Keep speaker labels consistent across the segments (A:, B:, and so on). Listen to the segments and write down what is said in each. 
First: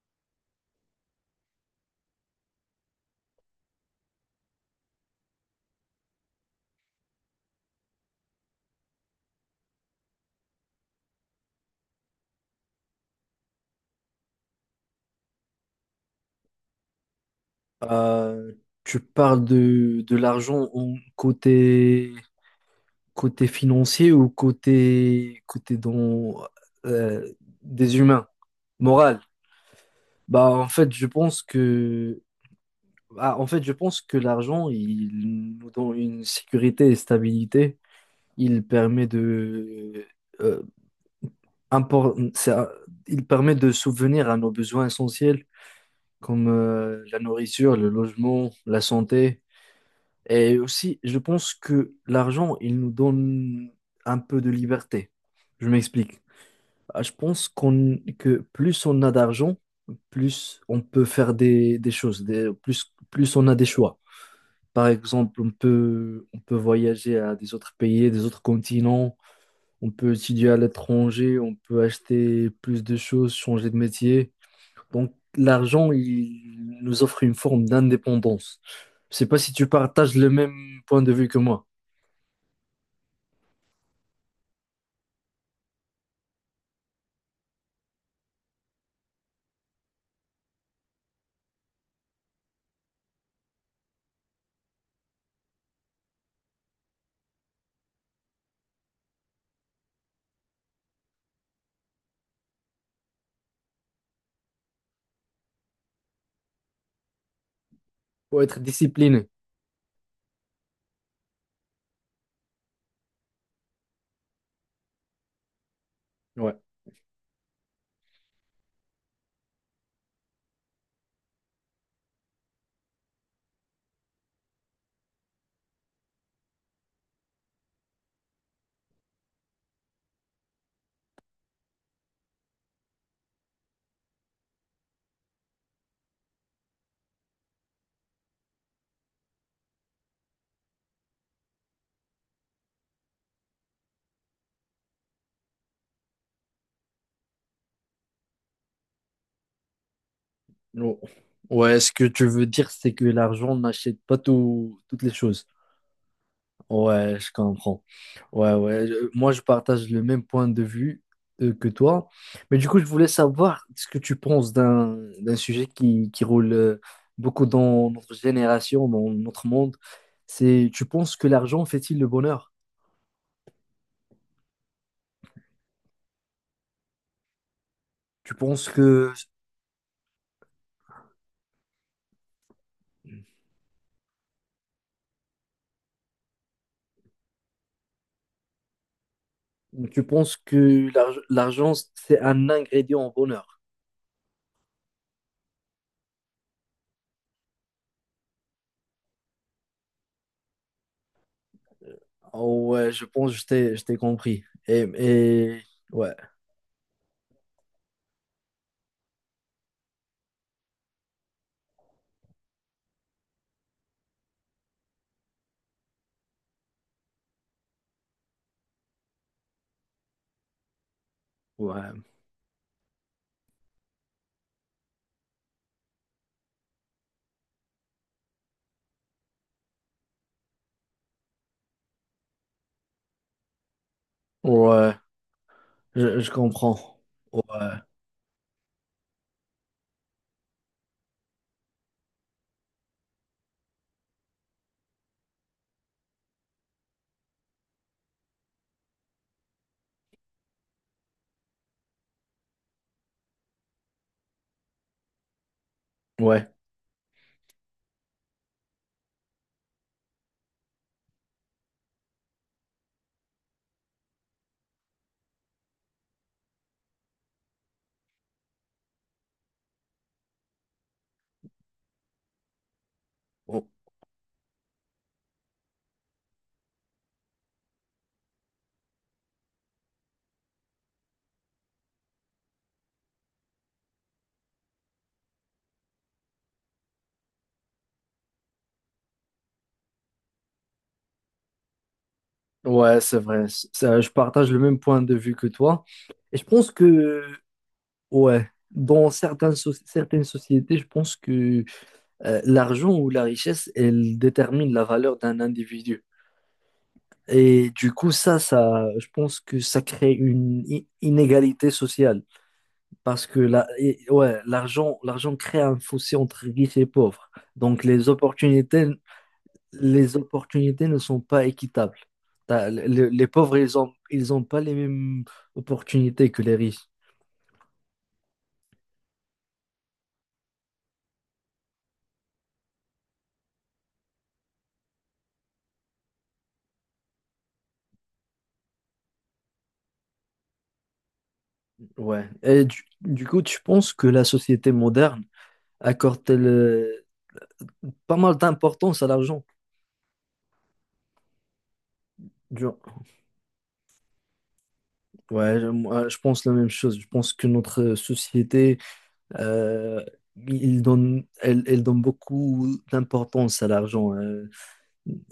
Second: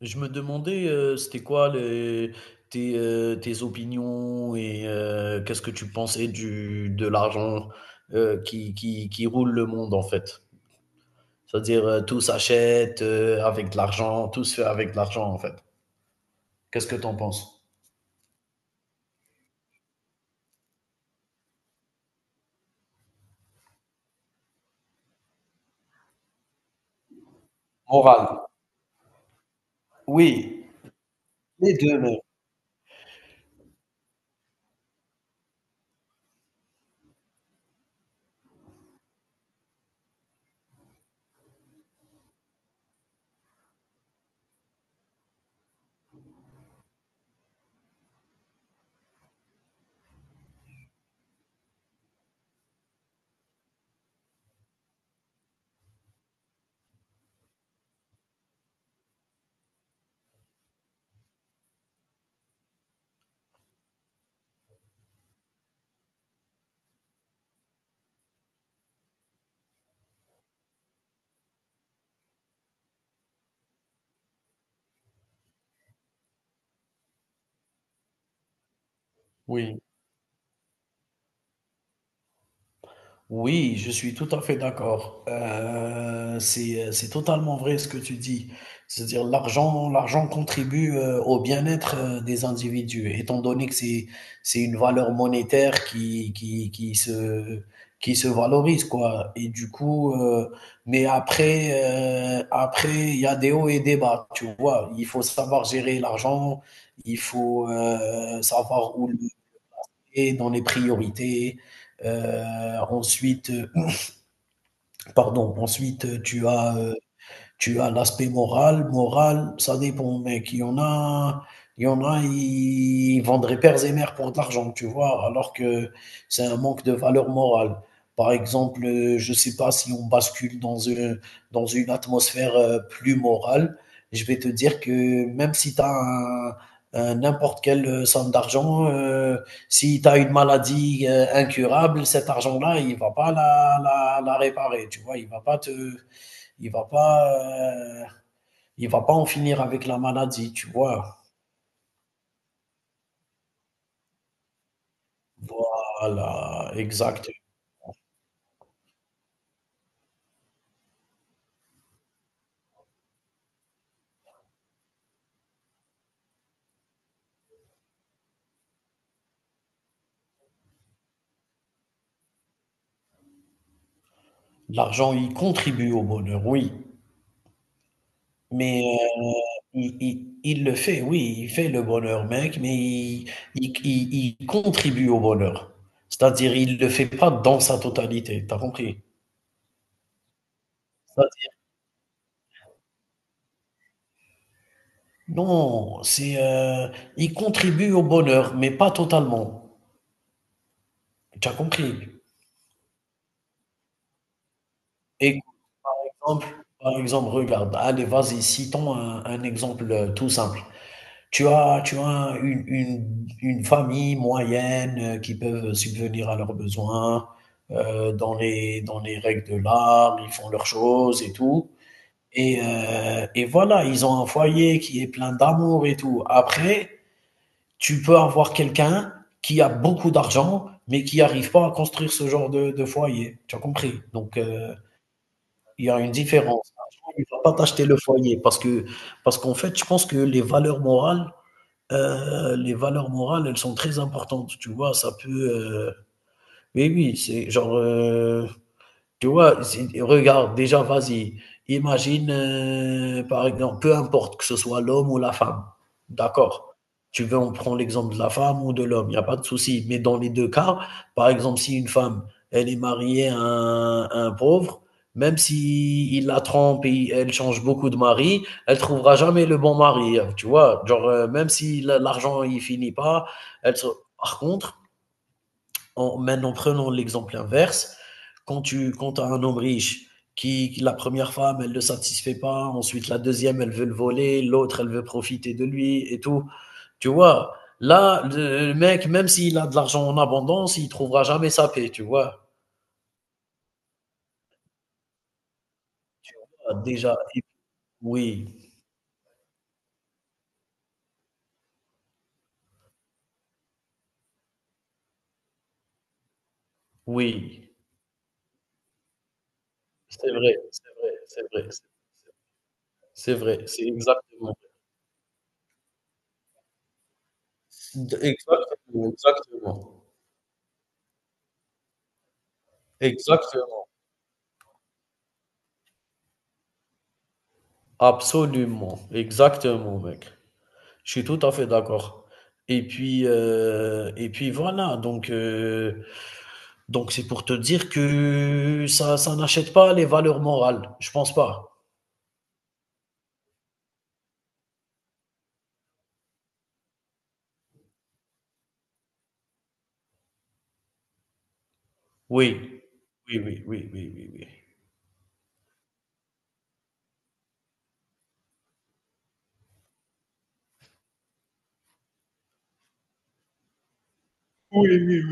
A: Je me demandais, c'était quoi tes opinions et qu'est-ce que tu pensais de l'argent qui roule le monde en fait. C'est-à-dire tout s'achète avec de l'argent, tout se fait avec de l'argent en fait. Qu'est-ce que tu en penses?
B: Euh, tu parles de l'argent en côté, côté financier ou côté, côté dans, euh, des humains,
A: Morale.
B: moral. Bah,
A: Oui,
B: en fait, je pense
A: les deux même.
B: que En fait, je pense que l'argent, il nous donne une sécurité et stabilité. Il permet de, euh, impor- c'est un- il permet de subvenir à nos besoins essentiels comme la nourriture, le logement, la santé. Et aussi, je pense que l'argent, il nous donne un peu de liberté. Je m'explique. Je pense que plus on a d'argent, plus on peut faire des choses, plus on a des choix. Par exemple, on peut voyager à des autres pays, des autres continents, on peut étudier à l'étranger, on peut acheter plus de choses, changer de métier. Donc, l'argent, il nous offre une forme d'indépendance. Je sais pas si tu
A: Oui.
B: partages le même point de vue que moi.
A: Oui, je suis tout à fait d'accord. C'est totalement vrai ce que tu dis. C'est-à-dire l'argent contribue au bien-être des individus, étant donné que c'est une valeur monétaire qui se valorise, quoi. Et du coup, mais après, il y a des hauts et des bas, tu vois. Il faut savoir gérer l'argent, il faut
B: Faut être
A: savoir où le
B: discipliné.
A: mettre dans les priorités. Euh, ensuite, Pardon, ensuite,
B: Ouais.
A: tu as l'aspect moral. Moral, ça dépend, mec. Il y en a, ils vendraient pères et mères pour de l'argent, tu vois, alors que c'est un manque de valeur morale. Par exemple, je ne sais pas si on bascule dans une atmosphère plus morale, je vais te dire que même si tu as un n'importe quelle somme d'argent, si tu as une maladie incurable, cet argent-là, il va pas la réparer, tu vois, il va pas te, il va pas, euh, il va pas en finir avec la maladie, tu
B: Non.
A: vois.
B: Ouais, ce que tu veux dire, c'est que l'argent n'achète pas tout- toutes les choses.
A: Voilà,
B: Ouais,
A: exact.
B: je comprends. Ouais, ouais. Moi, je partage le même point de vue que toi. Mais du coup, je voulais savoir ce que tu penses d'un sujet qui roule beaucoup dans notre génération, dans notre monde. C'est, tu penses que l'argent fait-il le bonheur?
A: L'argent, il contribue au bonheur, oui.
B: Tu penses
A: Mais
B: que
A: il le fait, oui, il fait le bonheur, mec, mais il contribue au bonheur. C'est-à-dire, il le fait pas dans sa totalité, t'as compris?
B: tu penses que
A: C'est-à-dire,
B: l'argent, c'est un ingrédient au bonheur?
A: non, il contribue au bonheur, mais pas totalement. T'as compris?
B: Oh, ouais, je pense que je t'ai compris.
A: Et
B: Et ouais,
A: exemple, par exemple, regarde, allez, vas-y, citons un exemple tout simple. Tu as une famille moyenne qui peuvent subvenir à leurs besoins dans les règles de l'art, ils font leurs choses et tout.
B: ouais,
A: Et voilà, ils ont un foyer qui est plein d'amour et tout. Après, tu peux avoir quelqu'un qui a beaucoup d'argent, mais qui n'arrive pas à construire ce genre de foyer. Tu as compris? Donc,
B: ouais.
A: il y a une
B: Je
A: différence.
B: comprends.
A: L'argent, il ne
B: Ouais.
A: va pas t'acheter le foyer parce qu'en fait, je pense que les valeurs morales, elles sont très importantes, tu vois? Mais oui, c'est genre, tu vois, regarde, déjà, vas-y, imagine, par exemple, peu importe que ce soit l'homme ou la femme,
B: Ouais.
A: d'accord? Tu veux, on prend l'exemple de la femme ou de l'homme, il n'y a pas de souci. Mais dans les deux cas, par exemple, si une femme, elle est mariée à un pauvre, même si il la trompe et elle change beaucoup de mari, elle trouvera jamais le bon mari, hein, tu vois? Genre, même si la- l'argent, il finit pas,
B: Oh,
A: elle se- Par contre, maintenant, prenons l'exemple inverse. Quand tu quand as un homme riche, la première femme, elle ne le satisfait pas, ensuite la deuxième, elle veut le voler, l'autre, elle veut profiter de lui et tout. Tu vois, là, le mec, même s'il a de l'argent en abondance, il ne trouvera jamais sa paix, tu vois.
B: ouais, c'est vrai. Ça, je partage le même point de vue que toi.
A: Tu
B: Et je pense
A: vois, déjà,
B: que, ouais,
A: oui,
B: dans certaines, certaines sociétés, je pense que l'argent ou la richesse, elle détermine la valeur d'un individu. Et
A: oui,
B: du coup, je pense que ça crée
A: c'est vrai,
B: une
A: c'est vrai, c'est vrai,
B: inégalité
A: c'est
B: sociale. Parce
A: c'est
B: que
A: vrai, c'est
B: ouais,
A: exactement.
B: l'argent crée un fossé entre riches et pauvres. Donc,
A: Absolument,
B: les opportunités ne sont pas équitables.
A: Ex-
B: Les pauvres, ils ont pas les mêmes opportunités que les riches.
A: absolument, exactement, mec. Je suis tout à fait d'accord. Et puis voilà, donc c'est pour te dire que ça n'achète pas les valeurs morales, je pense pas.
B: Ouais. Et du coup, tu penses que la société moderne accorde pas mal d'importance à l'argent?
A: Oui.
B: du-
A: Oui, oui, oui, oui, oui, oui.
B: Ouais, je moi, je pense la même chose. Je pense que notre société Euh, elle donne beaucoup d'importance à l'argent, hein.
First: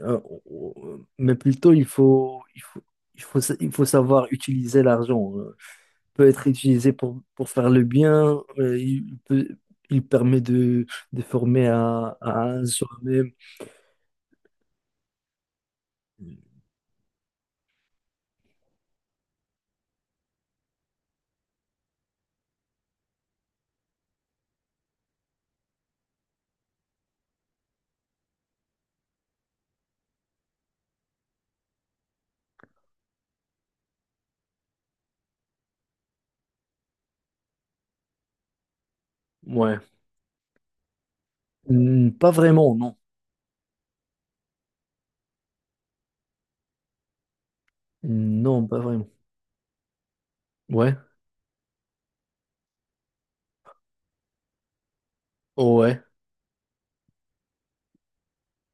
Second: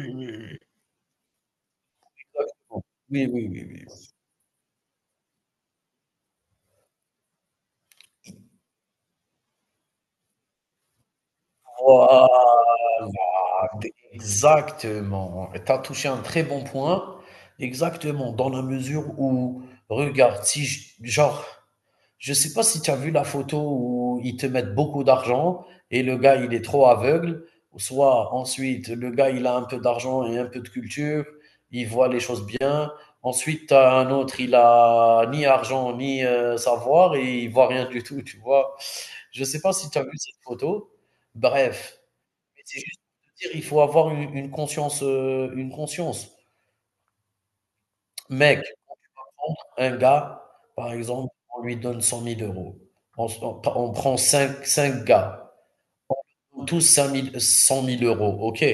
B: euh, mais plutôt,
A: Oui, oui, oui,
B: il faut
A: oui.
B: savoir utiliser l'argent. Il peut être utilisé pour faire le bien. Il permet de former
A: Voilà.
B: à un soi-même.
A: Exactement. Tu as touché un très bon point. Exactement, dans la mesure où, regarde, si je- genre, je sais pas si tu as vu la photo où ils te mettent beaucoup d'argent et le gars, il est trop aveugle, ou soit ensuite, le gars, il a un peu d'argent et un peu de culture, il voit les choses bien. Ensuite, tu as un autre, il a ni argent ni savoir et il voit rien du tout, tu vois. Je sais pas
B: Ouais.
A: si tu as vu cette photo. Bref.
B: Hmm, pas
A: Mais
B: vraiment,
A: c'est
B: non.
A: juste de dire, il faut avoir une conscience. Mec,
B: Non, pas vraiment.
A: un gars, par
B: Ouais.
A: exemple, on lui donne 100 000 euros. On, on prend 5, gars,
B: Oh, ouais.
A: tous 5 000 100 000 euros, ok.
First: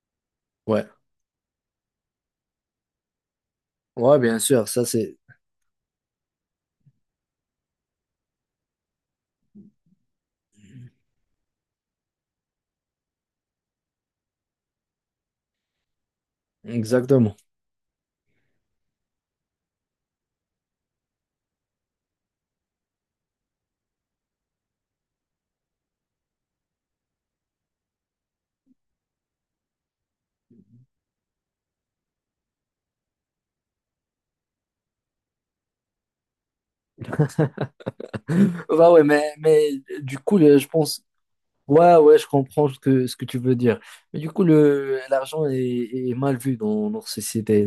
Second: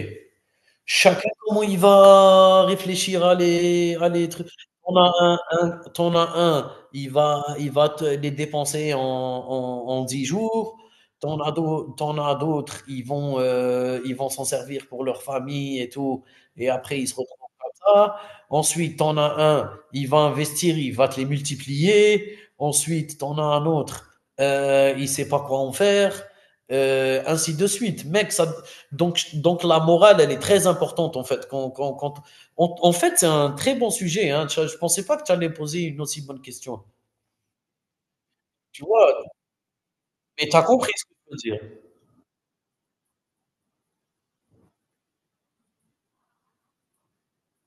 B: Ouais.
A: Chacun, comment il va réfléchir à les à
B: Ouais,
A: les
B: bien
A: trucs.
B: sûr, ça
A: T'en en as
B: c'est
A: un tu as un, il va te les dépenser en 10 jours. T'en en as d'au tu as d'autres, ils vont s'en servir pour leur famille et tout et après ils se
B: exactement.
A: retrouvent comme ça. Ensuite, t'en en as un, il va investir, il va te les multiplier. Ensuite, t'en en as un autre, il sait pas quoi en faire, ainsi de suite. Mec, donc la morale, elle est très importante en fait. En fait, c'est un très bon sujet. Hein. Je ne pensais pas que tu allais poser une aussi bonne question. Tu
B: Bah ouais,
A: vois,
B: mais du coup,
A: mais tu as
B: je
A: compris
B: pense.
A: ce que je veux dire.
B: Ouais, ouais, je comprends ce que tu veux dire. Mais du coup, l'argent est mal vu dans notre société.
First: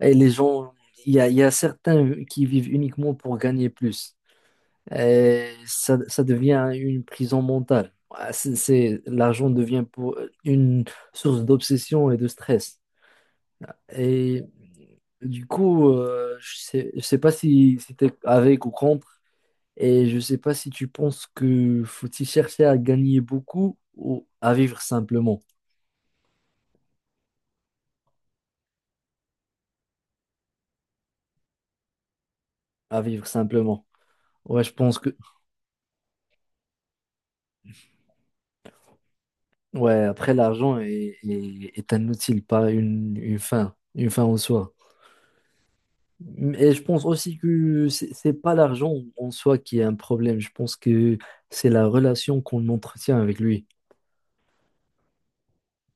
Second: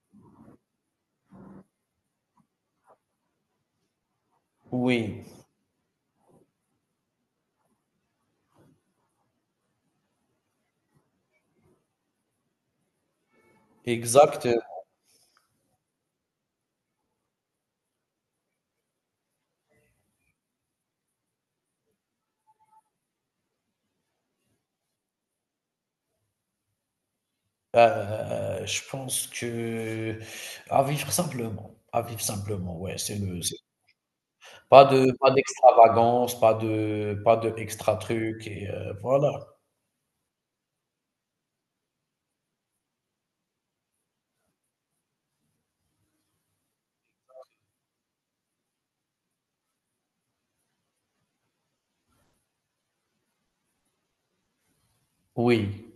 B: Et les gens, il y a certains qui vivent uniquement pour gagner plus.
A: Oui,
B: Et ça devient une prison mentale. C'est, l'argent devient pour une source d'obsession et de stress. Et
A: exact.
B: du coup, je sais pas si tu avec ou contre. Et je ne sais pas si tu penses que faut-il chercher à gagner beaucoup ou à vivre simplement.
A: Je pense que à vivre simplement. À vivre simplement, ouais,
B: À
A: c'est
B: vivre
A: le. C'est-
B: simplement. Ouais, je
A: Pas
B: pense
A: de,
B: que
A: pas d'extravagance, pas de extra truc, et voilà.
B: ouais, après l'argent est un outil, pas une fin, une fin en soi. Et je pense aussi que c'est pas l'argent en soi qui est un problème. Je pense que c'est la relation qu'on entretient avec lui.
A: Oui.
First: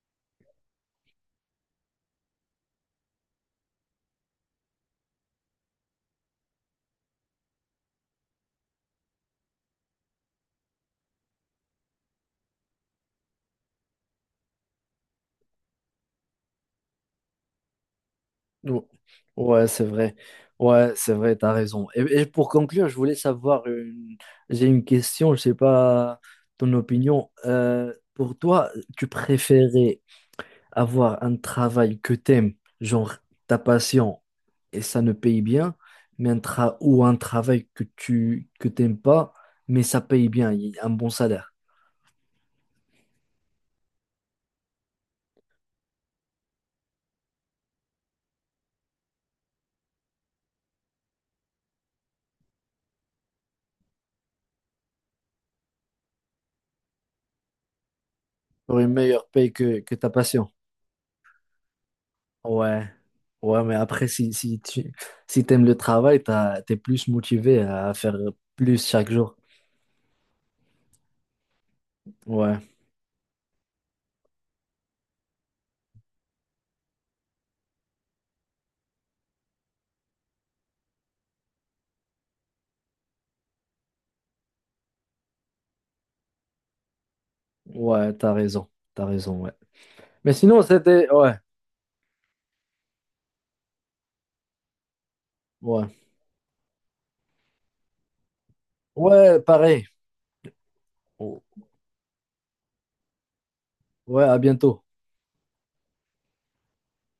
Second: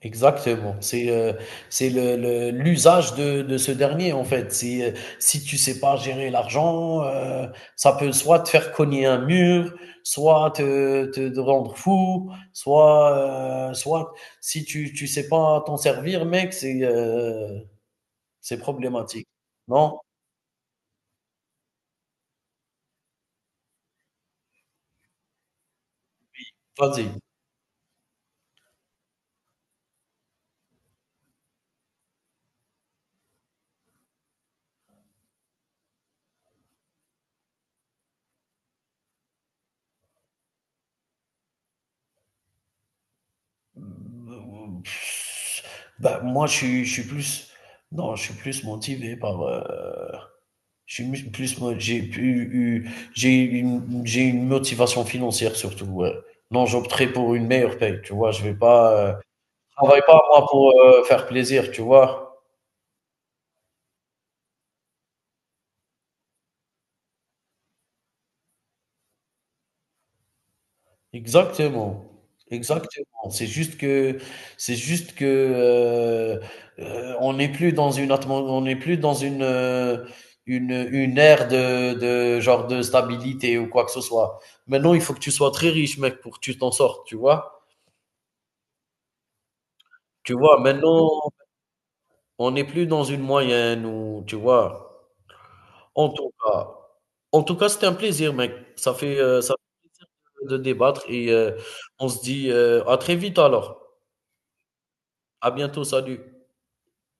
A: Exactement. C'est le l'usage de ce dernier en fait. Si tu sais pas gérer l'argent, ça peut soit te faire cogner un mur, soit te rendre fou, soit si tu sais pas t'en servir mec, c'est
B: Ou-
A: problématique.
B: Ouais, c'est
A: Non?
B: vrai. Ouais, c'est vrai, t'as raison. Et pour conclure, je voulais savoir j'ai une question, je sais pas ton
A: Vas-y.
B: opinion. Pour toi, tu préférais avoir un travail que t'aimes, genre ta passion, et ça ne paye bien, mais ou un travail que tu que t'aimes pas, mais ça paye bien, il y a un bon salaire,
A: Mmh, bah, moi je suis plus non, je suis plus motivé par, J'ai mu- plus, mo- j'ai pu- eu, j'ai une motivation financière surtout. Ouais. Non, j'opterai pour une meilleure paye, tu vois. Je vais
B: pour
A: pas,
B: une
A: euh,
B: meilleure paye
A: je
B: que
A: travaille
B: ta
A: pas moi
B: passion.
A: pour faire plaisir, tu vois.
B: Ouais, ouais, mais après, si tu si t'aimes le travail, t'es plus motivé à faire plus chaque jour.
A: Exactement,
B: Ouais,
A: exactement. C'est juste que, on n'est plus dans on n'est plus dans une ère de genre de stabilité ou quoi que ce soit. Maintenant, il faut que tu sois très riche, mec, pour que tu t'en sortes, tu vois.
B: ouais, t'as raison, ouais. Mais
A: Tu vois,
B: sinon,
A: maintenant.
B: c'était, ouais,
A: On n'est plus dans une moyenne ou tu vois?
B: ouais,
A: En tout cas en tout cas, c'était un plaisir, mec.
B: ouais,
A: Ça
B: pareil.
A: fait plaisir de débattre et on se dit, à très vite alors.
B: Ouais, à bientôt.
A: À bientôt, salut.